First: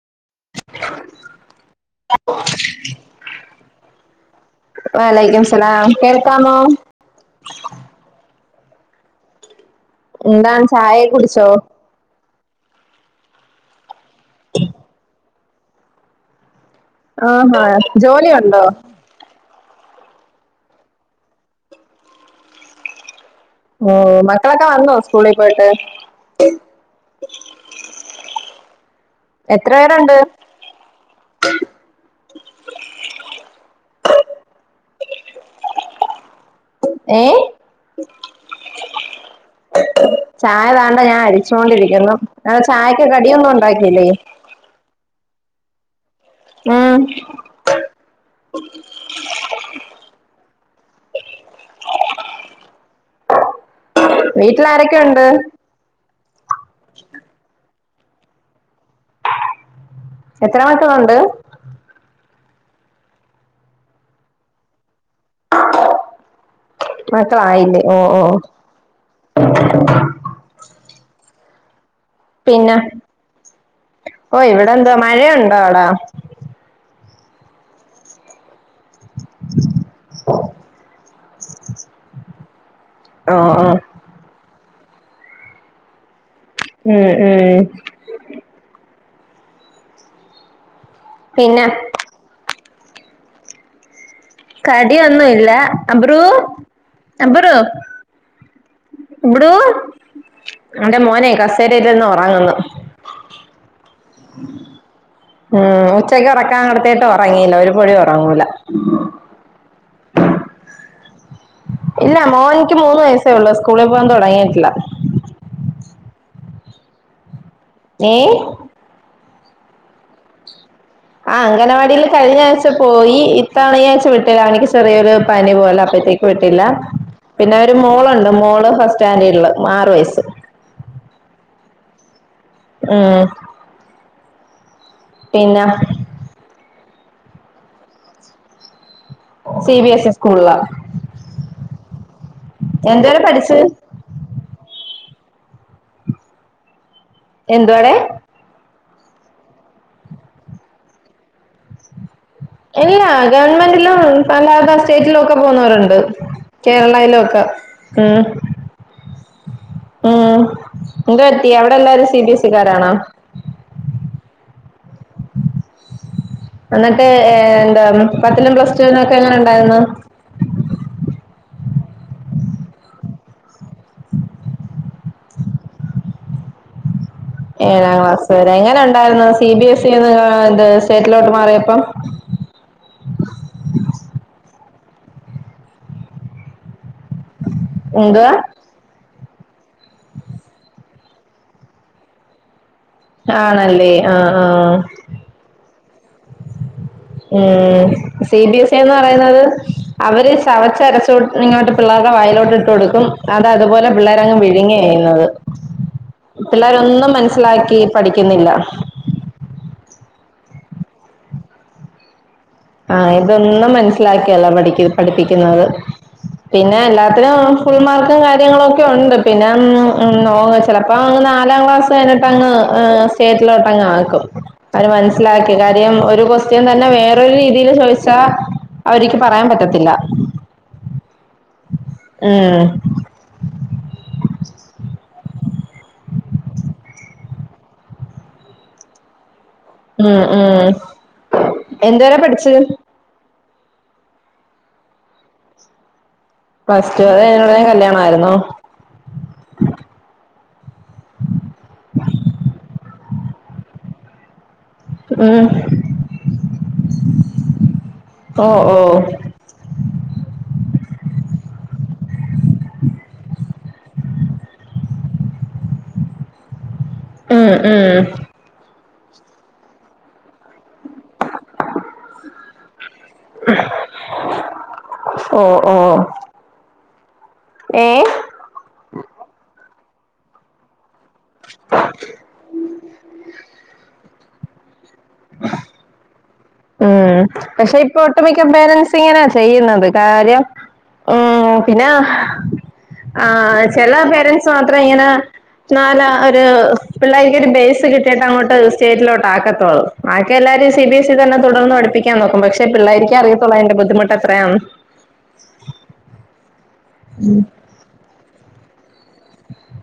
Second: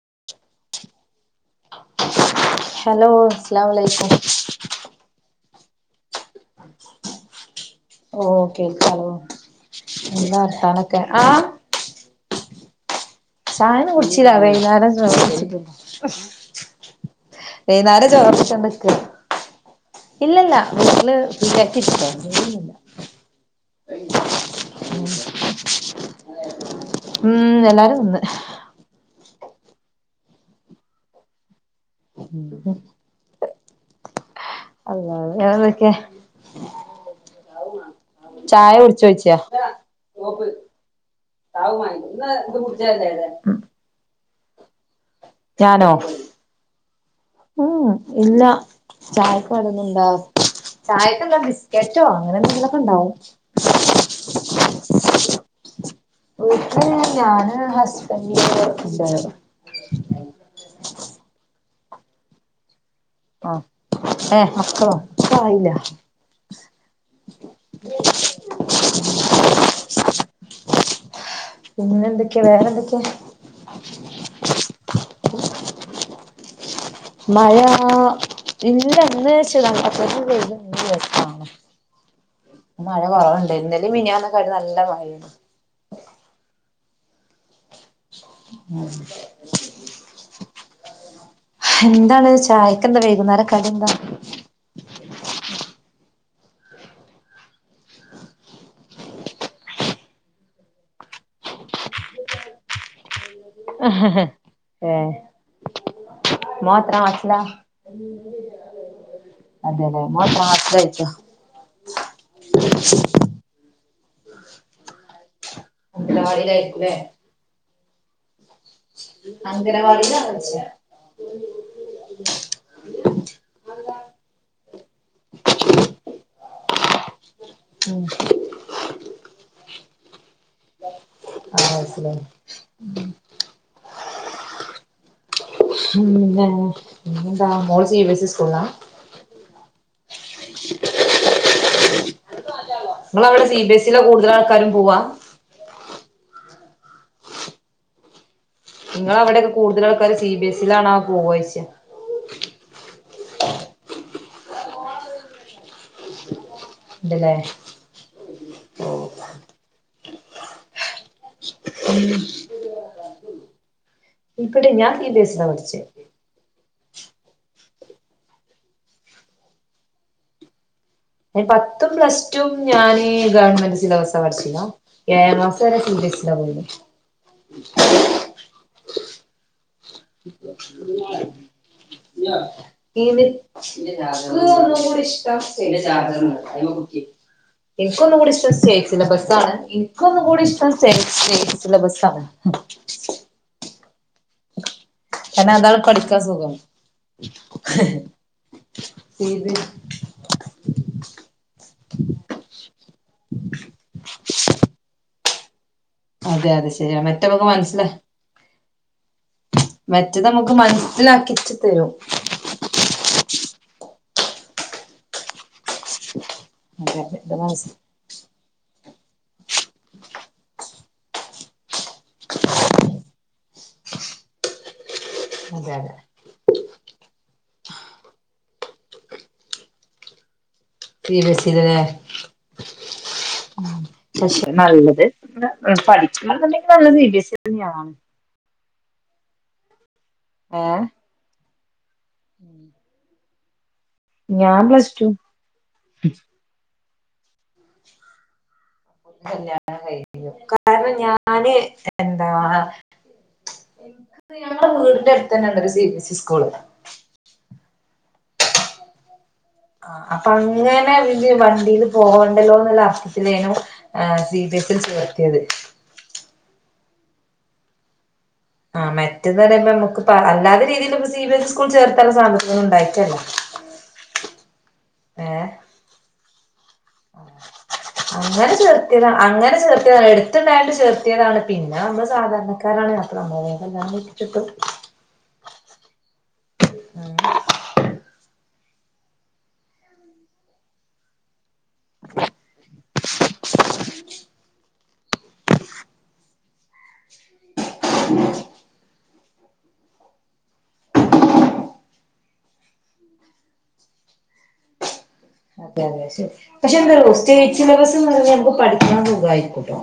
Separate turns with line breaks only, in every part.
[unintelligible] Hello അസ്ലൻവലയ്ക്കും
അസ്സലാം കേൾക്കാമോ
ഓ കേൾക്കാലോ എന്താ
എന്താണ് ചായ
വാർത്തനൊക്കെ
കുടിച്ചോ
ചായഒന്നും കുടിച്ചില്ല വൈുന്നേരം കുടിച്ചിട്ട [unintelligible]
ആഹാ
വൈന്നേരം
ജോലിയുണ്ടോ
ചോർവെയിച്ചോണ്ട് നിക്ക ഇല്ലല്ല വീട്ടില് [inaudible]
ഓ മക്കളൊക്കെ വന്നോ സ്കൂളിൽ പോയിട്ട്
ഉം
[unintelligible]
[unintelligible]
എത്ര പേരുണ്ട്
[unintelligible]
ഏ
ചായ കുടിച്ചോചോയിക്ക
ചായ താണ്ട ഞാൻ അരിച്ചോണ്ടി
ഞാനോ
ഉം
ഉം ഇല്ല ചായക്ക് [unintelligible] ചായക്ക് എന്താ ബിസ്ക്കറ്റോഅങ്ങനെ എന്തങ്കിലും ഒക്കെ ഇണ്ടാവും
വിട്ടിൽ ആരൊക്കെ ഉണ്ട്
വീട്ടിൽ ഞാൻ ഹസ്ബൻഡ് [inaudible]
എത്ര മക്കളുണ്ട്
ആ ഏ അപ്പള്ളോ അപ്പം ആയില്ല
മക്കളയില്ലേ ഓ ഓ
പിന്നെ എന്തൊക്കെയാ വേറെ
പിന്നെ
എന്തൊക്കെയാ
ഓ ഇവിടെ എന്തുവാ മഴയുണ്ടോ അവിടെ
മഴ ഇ [unintelligible] ഇല്ലന്ന് [unintelligible] വെച്ച [unintelligible] മഴ
ഓ
കുറവുണ്ട്
ഓ
ഇന്നലെയും മിനിയാന്നും ഒക്കെയായിട്ടു നല്ല മഴയാണ്
ഉം ഉം പിന്നെ
എന്താണ് ചായക്ക് ഇന്ന് വൈക്കുനേരം കടി എന്താ
കടിയൊന്നുല അബ്രു അബ്രു [unintelligible] എന്റെ മോനെ കസേരയിൽ ഇരിന്നു ഉറങ്ങുന്നു
ഏഹ്
ഉം ഉച്ചക്ക് ഒറക്കാൻ
മോൻ എത്രാം
കടിത്തീട്ട്
ക്ലാസ്സിലാ
ഒറങ്ങീല്ല ഒരു പൊടി ഒറങ്ങൂല
അതെലേ മോൻ എത്രാ [unintelligible]
ഇല്ല മോനിക്ക് മൂന്ന് വയസേ ഉള്ളു സ്കൂളിൽ പോകൻ തോടങ്ങിയിട്ടില്ല
ളിലായിരിക്കല്ലേ [unintelligible]
ഏ
അംഗനവാടീല് [unintelligible]
ആ അംഗനവാടീല് കഴിഞ്ഞ ആഴ്ച്ച പോയി ഇത്തവണ ഈ ആഴ്ച്ച വിട്ടില്ല അവനിക്ക് ചെറിയൊരു പനി പോല അപ്പഴ്ത്തേക്ക് വിട്ട് എല്ലാ പിന്നെ ഒരു
ഉം
മോളുണ്ട് മോള് ഫസ്റ്റ് സ്റ്റാൻഡേഡില് മ ആറു വയസ്സ്
ആറ് വയസ്സ് ലേ
ഉം പിന്നെ
[unintelligible] എന്താ മോള് സി ബി എസ് സി സ്‌കൂളിലാ?
സി ബി എസ് ഇ സ്കൂളിലാ എന്തുവരെ
ഇങ്ങളെ അവിടെ
പഠിച്ച്
സി ബി എസ് സിലാ കൂടുതൽ ആൾക്കാരും പോവാ
എന്തുവാടെ?
ഇങ്ങളെ അവിടെയൊക്കെ കൂടുതൽ ആൾക്കാര് സി ബി എ സിലാണോ പോവാ ചോയിച്ചേ
ഇല്ല ഗവൺമെന്റിലും അല്ലാതെ സ്റ്റേറ്റിലും ഒക്കെ പോന്നവരുണ്ട് കേരളായിലും
ഉണ്ടല്ലേ
ഒക്കെ ഉം ഉം എന്ത് പറ്റി അവിടെ എല്ലാരും സി ബി എസ് സിക്കാരാണോ
[unintelligible] ഞാൻ സി ബി എസിയിലാ പഠിച്ചേ
എന്നിട്ട് എ എന്താ പത്തിലും പ്ലസ്റ്റൂനുവൊക്കെ എങ്ങനെ ഉണ്ടായിരുന്നു?
പത്തും പ്ലസ് ടു ഞാൻ ഗവൺമെന്റ് സിലബസ് ദപഠിച്ചിത് ഏഴ് ക്ലാസ് വരെ സി ബി എ സി [unintelligible]
ഏഴാം ക്ലാസ്സ് വരെ എങ്ങനെ ഉണ്ടായിരരുന്നു സി ബി എസ് ഇന്ന് സ്റ്റേറ്റിലോട്ട്
[unintelligible] [unintelligible]
മാറിയപ്പോ എന്തുവാ
ഒന്നുകൂടെ സ്‌റ്റേറ്റ് സിലബസാ അതാണ് എനിക്ക് ഒന്നും കൂടി ഇഷ്ടം സ്റ്റേറ്റ് സിലബസാണ്
ആണല്ലേ ആഹ ആഹ
കസുഖം
ഉം സി ബി എസ് എന്ന് പറയുന്നത് അവര് ചവച്ചരച്ചോട്ട് ഇങ്ങോട്ട് പിള്ളേരുടെ വയലോട്ട് ഇട്ട് കൊടുക്കും അത് അതുപോലെ പിള്ളേര അങ്ങ് വിഴുങ്ങി കഴുന്നു
അതെ അതെ ശരിയാ
പിള്ളേരൊന്നും
മറ്റേ നമുക്ക്
മനസ്സിലാക്കി
മനസ്സിലായി
പഠിക്കുന്നില്ല
മറ്റത് നമുക്ക് മനസ്സിലാക്കിച്ച് തരും
ആഹ് ഇതൊന്നും മനസ്സിലാക്കിയല്ലാ പഠി പഠിപ്പിക്കുന്നത് പിന്നെ
അതെ അതെ ഇത്
എല്ലാത്തിനും
മനസ്സി
ഫുൾ മാർക്കും കാര്യങ്ങളും ഒക്കെ ണ്ട് പിന്നെ ചിലപ്പോ നാലാം ക്ലാസ് കഞ്ഞിട്ട്ങ്ങ് സ്റ്റേറ്റിലോട്ട്
അതെ അതെ
[unintelligible] ഒരു ക്വസ്റ്റ്യൻ തന്നെ വേറെ രീതിൽ ചോദിച്ചാ അവക്ക് പറയാൻ പറ്റത്തില്ല
സി ബി എസ് സി ല്ലേ
ഉം
ഉം നല്ലത് പഠിച്ചുണ്ടെങ്കിൽ നല്ലത് ബി ബി എസ് തന്നെയ ആണ്
ഉം ഉം
ഏഹ്
എന്ത വരാ പഠിച്ചത്
ഞാൻ പ്ലസ് ടു
പ്ലസ് ടു അത് ഓട കല്യാണ ആയിരുന്നോ
കല്യാണം കഴിഞ്ഞു കാരണം ഞാന് എന്താ ഞങ്ങളടെ വീടിന്റെ അടുത്ത്
ഉം
തന്നെ ഇണ്ട് ഒരു C B S C school
ഓ ഓ
അപ്പൊ അങ്ങനെ വണ്ടിൽ പോകണ്ടല്ലോ എന്നുള്ള അർത്ഥത്തിലേനും സി ബി എസ്ൽ ചേർത്തിയത് [inaudible]
ഉം ഉം
ആ മറ്റത് പറയുമ്പോ നമ്മക്ക് പാ. അല്ലാത രീതിയില് പ്പോ C B S C school ചേർത്താൻള്ള സാമ്പത്തികമൊന്നും ഉണ്ടായി ട്ടല്ല
ഓ ഓ ഏ
അങ്ങനെ ചേർത്തി അങ്ങനെ ചേർ എടുത്തുണ്ടായിണ്ട് ചേർത്തിയതാണ് പിന്നെ നമ്മള് സാധണക്കാരാണ് നമ്മ [unintelligible]
ഹും പക്ഷേ ഇപ്പോ ഒട്ട് മിക്ക പേരൻസ് ഇങ്ങനാ ചെയ്യുന്നത് കാര്യം. ഉം പിന്നാഹ് ആ ചെല പേരൻസ് മാത്രം ഇങ്ങനെ ന്നാല ഒരു പിള്ളേര്ക്കൊര് ബേസ് കിട്ടിട്ട് അങ്ങോട്ട് സ്റ്റേറ്റിലോട്ടാക്കത്തുള്ളു. ബാക്കി എല്ലാരും സി ബി എസ് ഇ തന്നെ തുടർന്ന് പഠിപ്പിക്കാൻ നോക്കും. പക്ഷേ പിള്ളേരിക്ക അറിയത്തുള്ളു അതിന്റെ ബുദ്ധിമുട്ട് എത്രയാന്ന്.
അതെ അതെ ശരി. പക്ഷേ എന്താറിയോ സ്റ്റേജ് സിലബസ്ന്ന് പറഞ്ഞാ നമ്മക്ക് പഠിക്കാൻ സുഖമായിരിക്കൂട്ടോ.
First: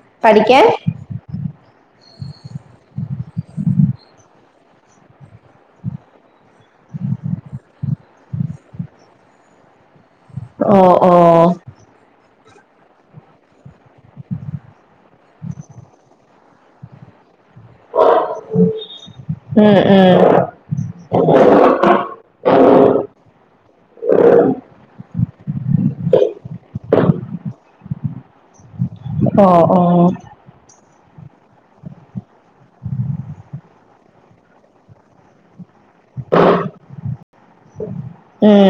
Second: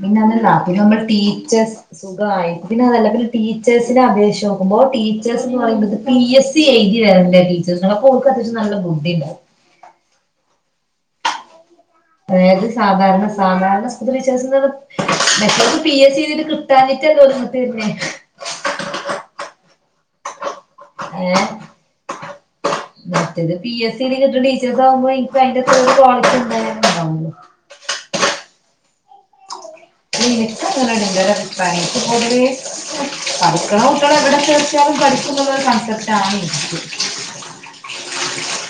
പിന്നെ അതല്ല
പഠിക്കാൻ
അത് നമ്മള് ടീച്ചേസ് സുഖമായി പിന്നെതല്ല. പിന്നെ ടീച്ചേഴ്സിനെ അപേക്ഷിച്ചു നോക്കുമ്പോ ടീച്ചേഴ്സ് എന്ന് പറയ പി എസ് സി എഴുതി വരണ ടീച്ചേഴ്സിന് അപ്പോ ഓരുക്ക് അത്യാവശ്യം നല്ല ബുദ്ധി ഉണ്ടാവും.
ഓ ഓ
അതായത് സാധാരണ സാധാരണ സ്പ്പാ ടീച്ചേഴ്സ്ന്ന് പറഞ്ഞാ മറ്റോരുക്ക് പി എസ് സി എഴുതിയിട്ട് കിട്ടാഞ്ഞിട്ടല്ലേ ഓരുക്ക്? പിന്നെ
ഉം ഉം
ഏ മറ്റേത് പി എസ് സി എഴുതി കിട്ടുന്ന ടീച്ചേഴ്സ് ആകുമ്പോ എനിക്കു അതിന്റെ ഒരു ക്വാളിറ്റിന്നേ ആ
ഓ ഓ
നിനക്കു അങ്ങനെടാ [unintelligible] ര അഭിപ്രായം [unintelligible] പഠിക്കണ കുട്ട്യാളാ എവിടെ ചേർത്ത്യാലും പഠിക്കും എന്നുള്ള കൺസെപ് റ്റാണ് ഇനിക്ക്.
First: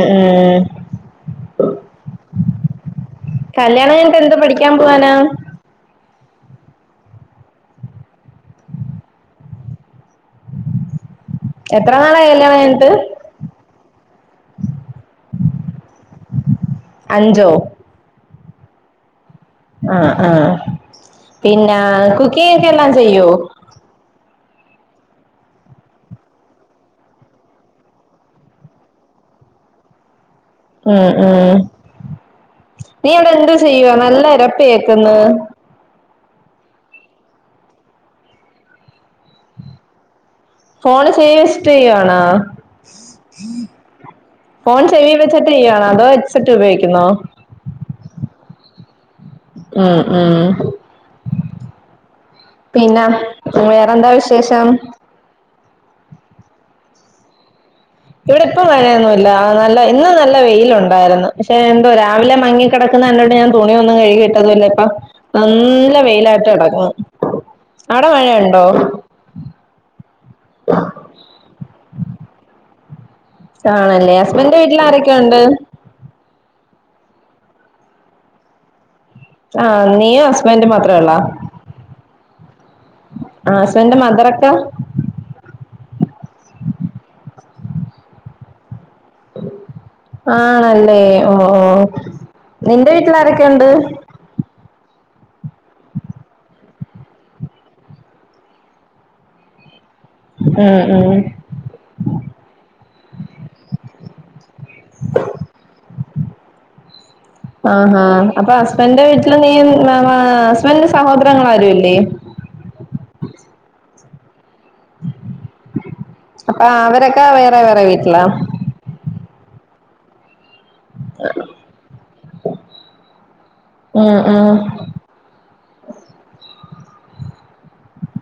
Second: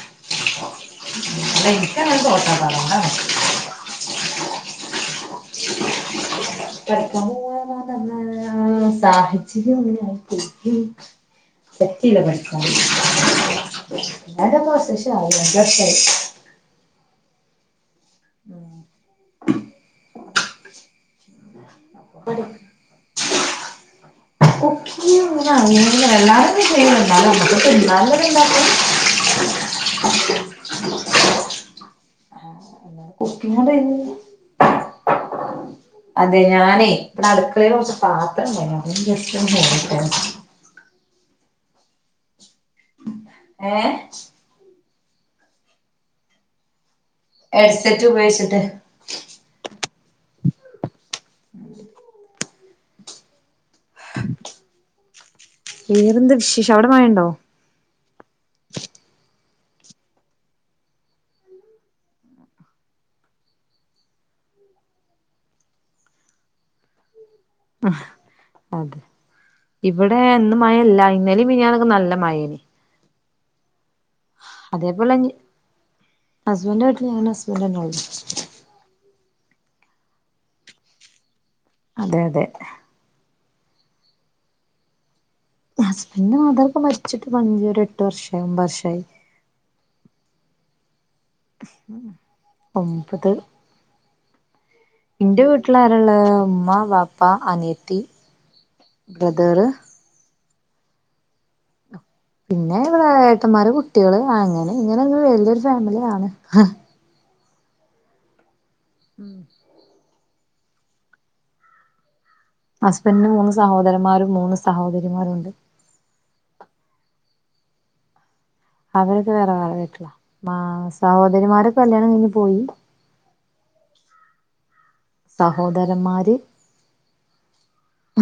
ഏ
അല്ല ഇനിക്ക് അങ്ങനെ തോന്നാട്ടോ അതോണ്ടാണ്
പ്പ എന്ത് പഠിക്കാൻ പോവാനാ?
പഠിക്കാൻ പൂവാനന്ന് പറഞ്ഞ സാഹചര്യം ഒന്നും [unintelligible]
എത്ര
പറ്റീല്ല
നാളായി കല്യാണം
പഠിക്കാന്
കഴിഞ്ഞിട്ട്
[unintelligible] അഞ്ച് വർഷായി.
അഞ്ചോ?
ഉം
ആ ആ പിന്നെ കുക്കിംങ്ങ് ഒക്കെ എല്ലാം ചെയ്യോ?
കുക്കിങ്ങ്ങനെ അങ്ങനെ എല്ലാതൊന്നും ചെയ്യൊന്നുല്ല്യ. നമ്മക്ക് തിന്നാൻള്ളത് ഇണ്ടാക്കും. ഓക്കെ
ഉം. ഉം. നീ അവിടെ എന്ത്
കുക്കിംഗ്
ചെയ്യുവാ
കൊണ്ട്
നല്ല എരപ്പ് കേ ക്കന്ന്
അതെ. ഞാനേ ഇടെ അടുക്കളെല് കൊറച്ച് പാത്രണ്ടെന്നൂ. അതൊന്ന് ജസ്റ്റ്‌ ഒന്ന് കഴ്‌കിക്കാനാ
ഫോണ് ചെയ്യ ഇഷ്ടു ചെയ്യാണോ
ഏ
ഫോൺ ചെവി വെച്ചട്ടീയാണോ? അതോ ഹെഡ് സെറ്റ് ഉപയോഗിക്കുന്നോ?
ഹെഡ്സെറ്റ് ഉപയോഗിച്ചിട്ട്
ഉം ഉം
ഉ
പിന്നെ വേറെന്താ വിശേഷം?
വിശേഷ അവടെ മഴേണ്ടോ?
ഇവിടെ ഇപ്പ മഴയൊന്നുമില്ല. നല്ല ഇന്നു നല്ല വെയിലൊണ്ടായിര്ന്നു. പഷെ എന്തോ രാവിലെ മങ്ങികെടക്ക ന്ന്ണ്ട്ട്ട് ഞാൻ തുണി ഒന്നും കഴുകിട്ടതുല്ല ഇപ്പം നല്ല വെയിലായിട്ട് കെടക്കുവ. ആടെ മഴേണ്ടോ?
അതെ ഇവിടെ ഇന്ന് മഴല്ല ഇന്നലിം മിനിഞ്ഞാന്നൊക്കെ നല്ല മഴേനി.
ആണല്ലേ ഹസ്ബന്റെ വീട്ട്ല് ആരൊക്കെ ഒണ്ട്?
എൻ്റെ വീട്ടില് ഞാനും ഹസ്ബെൻഡും ന്നെ ഒള്ളു
ആഹ നീ ഹസ്ബന്റും മാത്രെ ഒള്ളോ?
അതെ അതെ.
ആസ്ബന്റെ മദറൊക്കെ?
ഹസ്ബന്റെ മാതറ്പ്പൊ മരിച്ചിട്ട് പ ഒരു എട്ട് വർഷയി ഒമ്പർഷയി.
ആണല്ലെ ഓഓ ഓ നിന്റെ വീട്ട്ല് ആരൊക്കെ ഒണ്ട്?
ന്റെ വീട്ടിലരള്ളെ ഉമ്മ വാപ്പ അനിയത്തി. ബ്രെദറ്?
മ് മ്
പിന്നെ ഇവിടെ ഏട്ടന്മാരെ കുട്ടികള് അങ്ങനെ ഇങ്ങനെ ഒരു വലിയൊരു ഫാമിലിയാണ്
ആഹാ അപ്പൊ ഹസ്ബൻന്റെ വീട്ട്ല് നീ മി മ ഹസ്ബൻഡന്റെ സഹോദരങ്ങൾ ആരുല്ലേ?
ഹസ്ബന്റിന് മൂന്ന് സഹോദരന്മാരും മൂന്ന് സഹോദരിമാരും ഉണ്ട്.
അപ്പ അവരൊക്കെ വേറെ വേറെ വീട്ടിലാ?
അവരൊക്കെ വേറെ വേറെ വീട്ട്ല മ സഹോദരിമാരൊക്കെ കല്യാണം കയ്ഞ്ഞ് പോയി
ആ ആ
സഹോദരന്മാര്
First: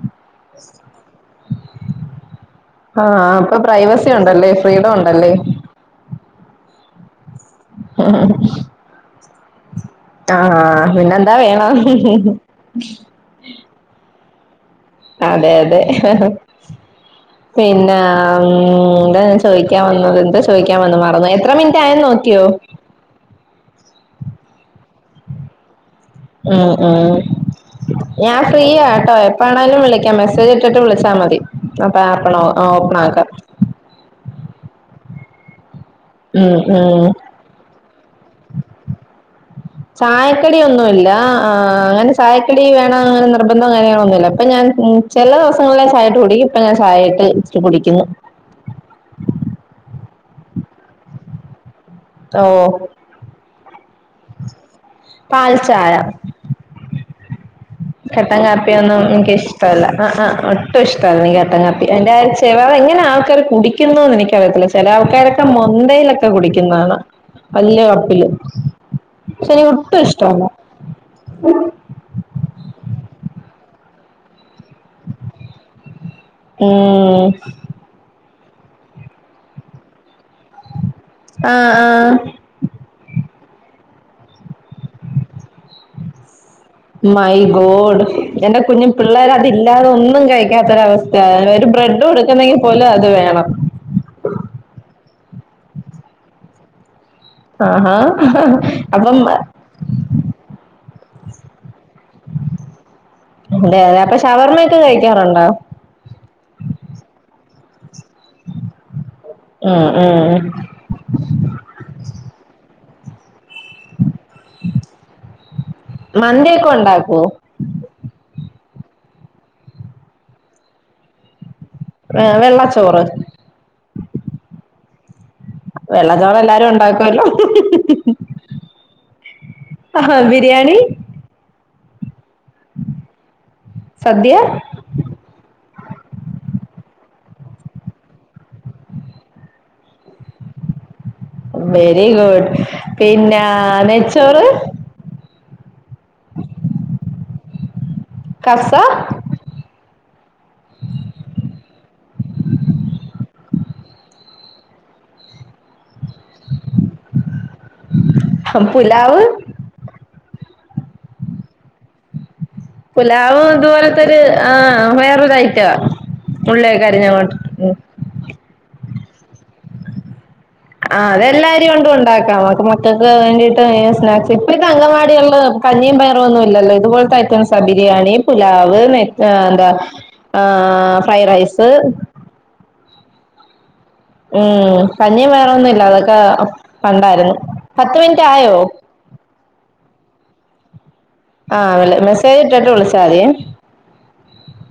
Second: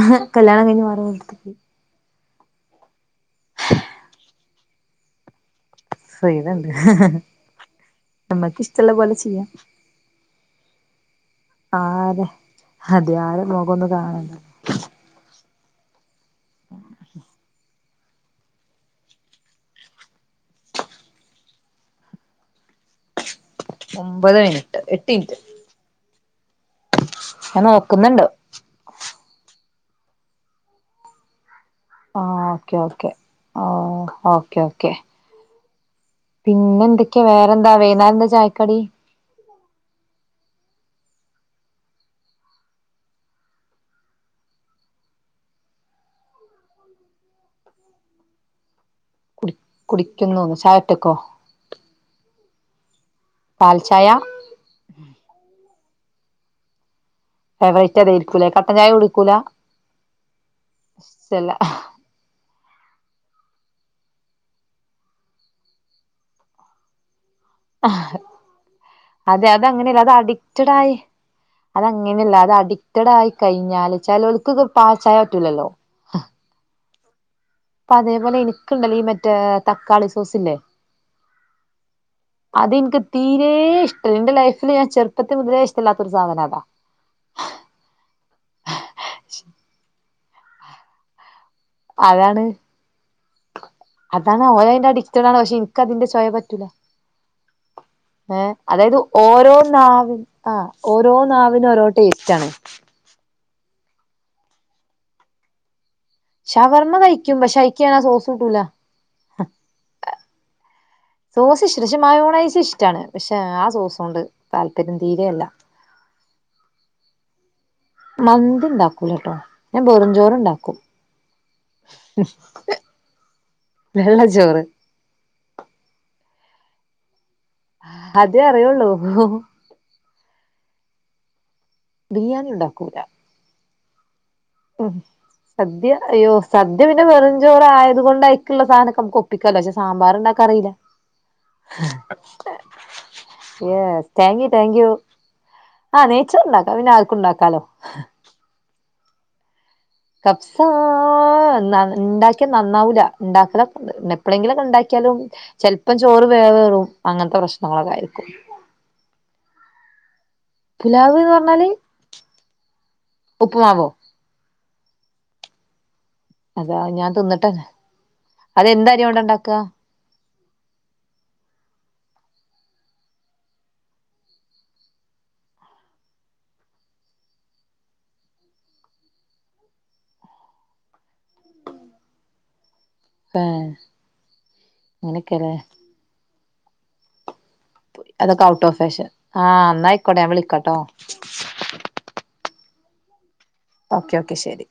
ഹ് കല്യാണം കഴിഞ്ഞ് വേറെ വീട് എട്ത്ത് പോയി.
ആഹ അപ്പൊ പ്രൈവസി ഒണ്ടല്ലേ ഫ്രീഡം ണ്ടല്ലേ?
ഫ്രീഡണ്ട് ഹ് ഹ് ഹ് ഞമ്മക്ക് ഇഷ്ട്ടള്ള പോലെ ചെയ്യാ.
ആഹ് പിന്നെന്താ വേണം
ആരെ അതയാ അര [unintelligible]
അതെ അതെ ഹ് ഹ്. പിന്നെ മ് ന്താ ഞ ചോയ്ക്കാ വന്നത് എന്താ ചോദിക്കാ വന്നെ മറന്നോ യി എത്ര മിനിറ്റ് ആയൊന്ന് നോക് ക്ക്യോ?
ഒമ്പത് മിനിട്ട് എട്ട് ഇൻറ്റ്.
ആ ആ
നോക്കുന്നുണ്ട്
ഞാൻ ഫ്രീയാട്ടോ എപ്പ ആ ലും വിളിക്കാം മെസേജ് ഇട്ടിട്ട് വിളിചാ മതി. അപ്പൊ
ആ
ആപ്പ്
ഓക്കെ
ഓപ്പൺ
ഓക്കെ
ആക്കാം
ആ ഓക്കെ ഓക്കെ.
ഉം
പിന്നെ
ഉം
എന്തൊക്ക്യ വേറെന്താ വെയ്ന്നേര്ന്താ ചായക്കടി?
ചായക്കടിന്നുല്ല ആ അങ്ങനെ ചായക്കടി വേണന്ന് നിർബന്ധോ കാര്യങ്ങളൊന്നുല്ല ഇപ്പ ഞാൻ ചെല ദേവസങ്ങളെ ചായട്ട് കുടികും ഇപ്പ ഞൻ ചായ ചായട്ട് ഇട്ട് ഇച്ചിരി കുടിക്കുന്നു
കുടി കുടിക്കുന്നുന്നോ ചായ റ്റക്കോ?
ഓ
പാൽ ചായ?
പാൽ ചായ.
ഫേവറേറ്റ്
കട്ടൻ
അതായിരിക്കൂലേ ചായ
കാപ്പിയൊന്നും
കുടിക്കൂല
എനിക്ക് ഇഷ്ടല്ല ആ ആ ഒട്ടും ഇഷ്ടല്ല എനിക്ക് കട്ട കാപ്പി എന്റെ അച്ച [unintelligible] എങ്ങനെ ആൾക്കാര് കുടിക്കുന്നുന്ന് എനിക്കറിയത്തില്ല ചെല ആൾക്കാര് ക്കെ മോന്തയിലൊക്കെ കുടിക്കന്നാണാം. വല്ല്യ കപ്പില്.
അതെ
പക്ഷെ എനിക്ക് ഒട്ടും
അതങ്ങനെയല്ല അത്
ഇഷ്ടമല്ല
അഡിക്റ്റടാ യി അതങ്ങനെല്ല അത് അടി ടായി കഴിഞ്ഞാല് ചേലോൽക് ത് പാൽ ചായ പറ്റൂലല്ലോ
മ്
പ്പ അതേപോലെ എനിക്ക്ണ്ടല്ലോ ഈ മറ്റേ തക്കാളി സ് സോസില്ലെ
ആ ആ
അത് ന്ക്ക് തീരെ ഇഷ്ടല്ല ന്റെ ലൈഫ ഞാൻ ചെറുപ്പത് മുതലെ ഇഷ്ട്ടല്ലാ തൊര് സാധന താ.
മൈ ഗോഡ് എന്റെ കുഞ്ഞു പിള്ളേര് അതില്ലാതെ ഒന്നും കഴിക്കത്തൊരവസ്ഥയാ ബ്രെഡ്
അതാണ്
കൊടുക്കുന്നെങ്കി പോലും അത് വേണം.
ഇൻക്ക് അതിന്റെ ചൊയ പറ്റൂല.
ആഹഹാ
ഏ അതായത് ഓരോ നാവിൻ ആ ഓരോ നാവിനും ഓരോ ടേസ്റ്റാണ്
അതെ അതെ അപ്പൊ ഷവർമ്മയൊക്കെ കഴിക്കാറുണ്ടോ
ഷവർമ്മ കഴിക്കും പഷേ അയ്ക്യാണ സോ ട്ടൂല
ഉം ഉം
സോസ് ഷ് മായോണേയ്സ് ഇഷ്ടാണ് പക്ഷെ ആ സോസോണ്ട് താല്പര്യം തീരെ അല്ല
ഉം
മന്തി ഉണ്ടാക്കൂല കേട്ടോ ഞാൻ ബെറുംചോറ് ഉണ്ടാക്കും
വെള്ളച്ചോറ്
നല്ല ചോറ്
വെള്ളച്ചോറ് എല്ലാരും ഉണ്ടാക്കുവല്ലോ
അതെ അറിയുള്ളൂ
ആഹ് ബിരിയാണി
ബിരിയാണിണ്ടാക്കൂല
സദ്യ
ഉം സദ്യ അയ്യോ സദ്യ പിന്നെ വെറും ചോറ ആയത് കൊണ്ട് അയക്കുള്ള സാധനൊക്കെ ന ഒപ്പിക്കാല്ലോ പക്ഷെ സാമ്പാറണ്ടാക്കാ അറിയില്ല
വെരി ഗുഡ്
[unintelligible]
പിന്നെ
യാ
നെയ്ച്ചോറ്
താങ്ക്യു താങ്ക്യു ആഹ് നെയ്ച്ചോറ് ഉണ്ടാക്കാം പിന്നെ ആർക്കും ഉണ്ടാക്കാലോ
കഫ്സ
കപ്സ ഉണ്ടാക്കിയ നന്നാവൂല ഉണ്ടാക്കലൊ പിന്നെ എപ്പോഴെങ്കിലൊക്കെ ഉണ്ടാക്കിയാലും ചെലപ്പം ചോറ് വേവ് ഏറും അങ്ങനത്തെ പ്രശ്നങ്ങളൊക്കെ ആയിരിക്കും
പുലാവ്
പുലാവ് എന്ന് പറഞ്ഞാല്
പുലാവും
ഉപ്പുമാവോ
ഇതുപോലത്തരു ആഹ് വേറൊരു ഐറ്റവാ
അതാ ഞാൻ തിന്നിട്ട അതെന്തരി കൊണ്ടാ ഉണ്ടാക്ക
ആ അതെല്ലാ അതി കൊണ്ടും ഉണ്ടാക്കാം മ മക്കൾക്ക് വേണ്ടിട്ട് സ്നാക്സ് ഇപ്പഴത്തെ അങ്കനവാടികളില് കഞ്ഞിയും പയറ് ഒന്നും ഇല്ലല്ലോ ഇതുപോലത്തെ ഐറ്റംസ ബിരിയാണി പുലാവ് എന്താ ആ ഫ്രൈഡ് റൈസ്
ഉം ആഹ്
ഉം കഞ്ഞിയും വേറെൊന്നുമല്ല അതൊക്കെ പണ്ടായിരുന്നു പത്ത്
യി
മിനിറ്റ്
അതൊക്കെ
ആയോ
ഔട്ട് ഓഫ് ഫാഷൻ ആഹ് ന്നായിക്കോട്ടെ ഞൻ വിളിക്കോട്ടോ
ട്ട് വിളിച്ചാൽ മതിയേ
ഓക്കേ ഓക്കെ ശരി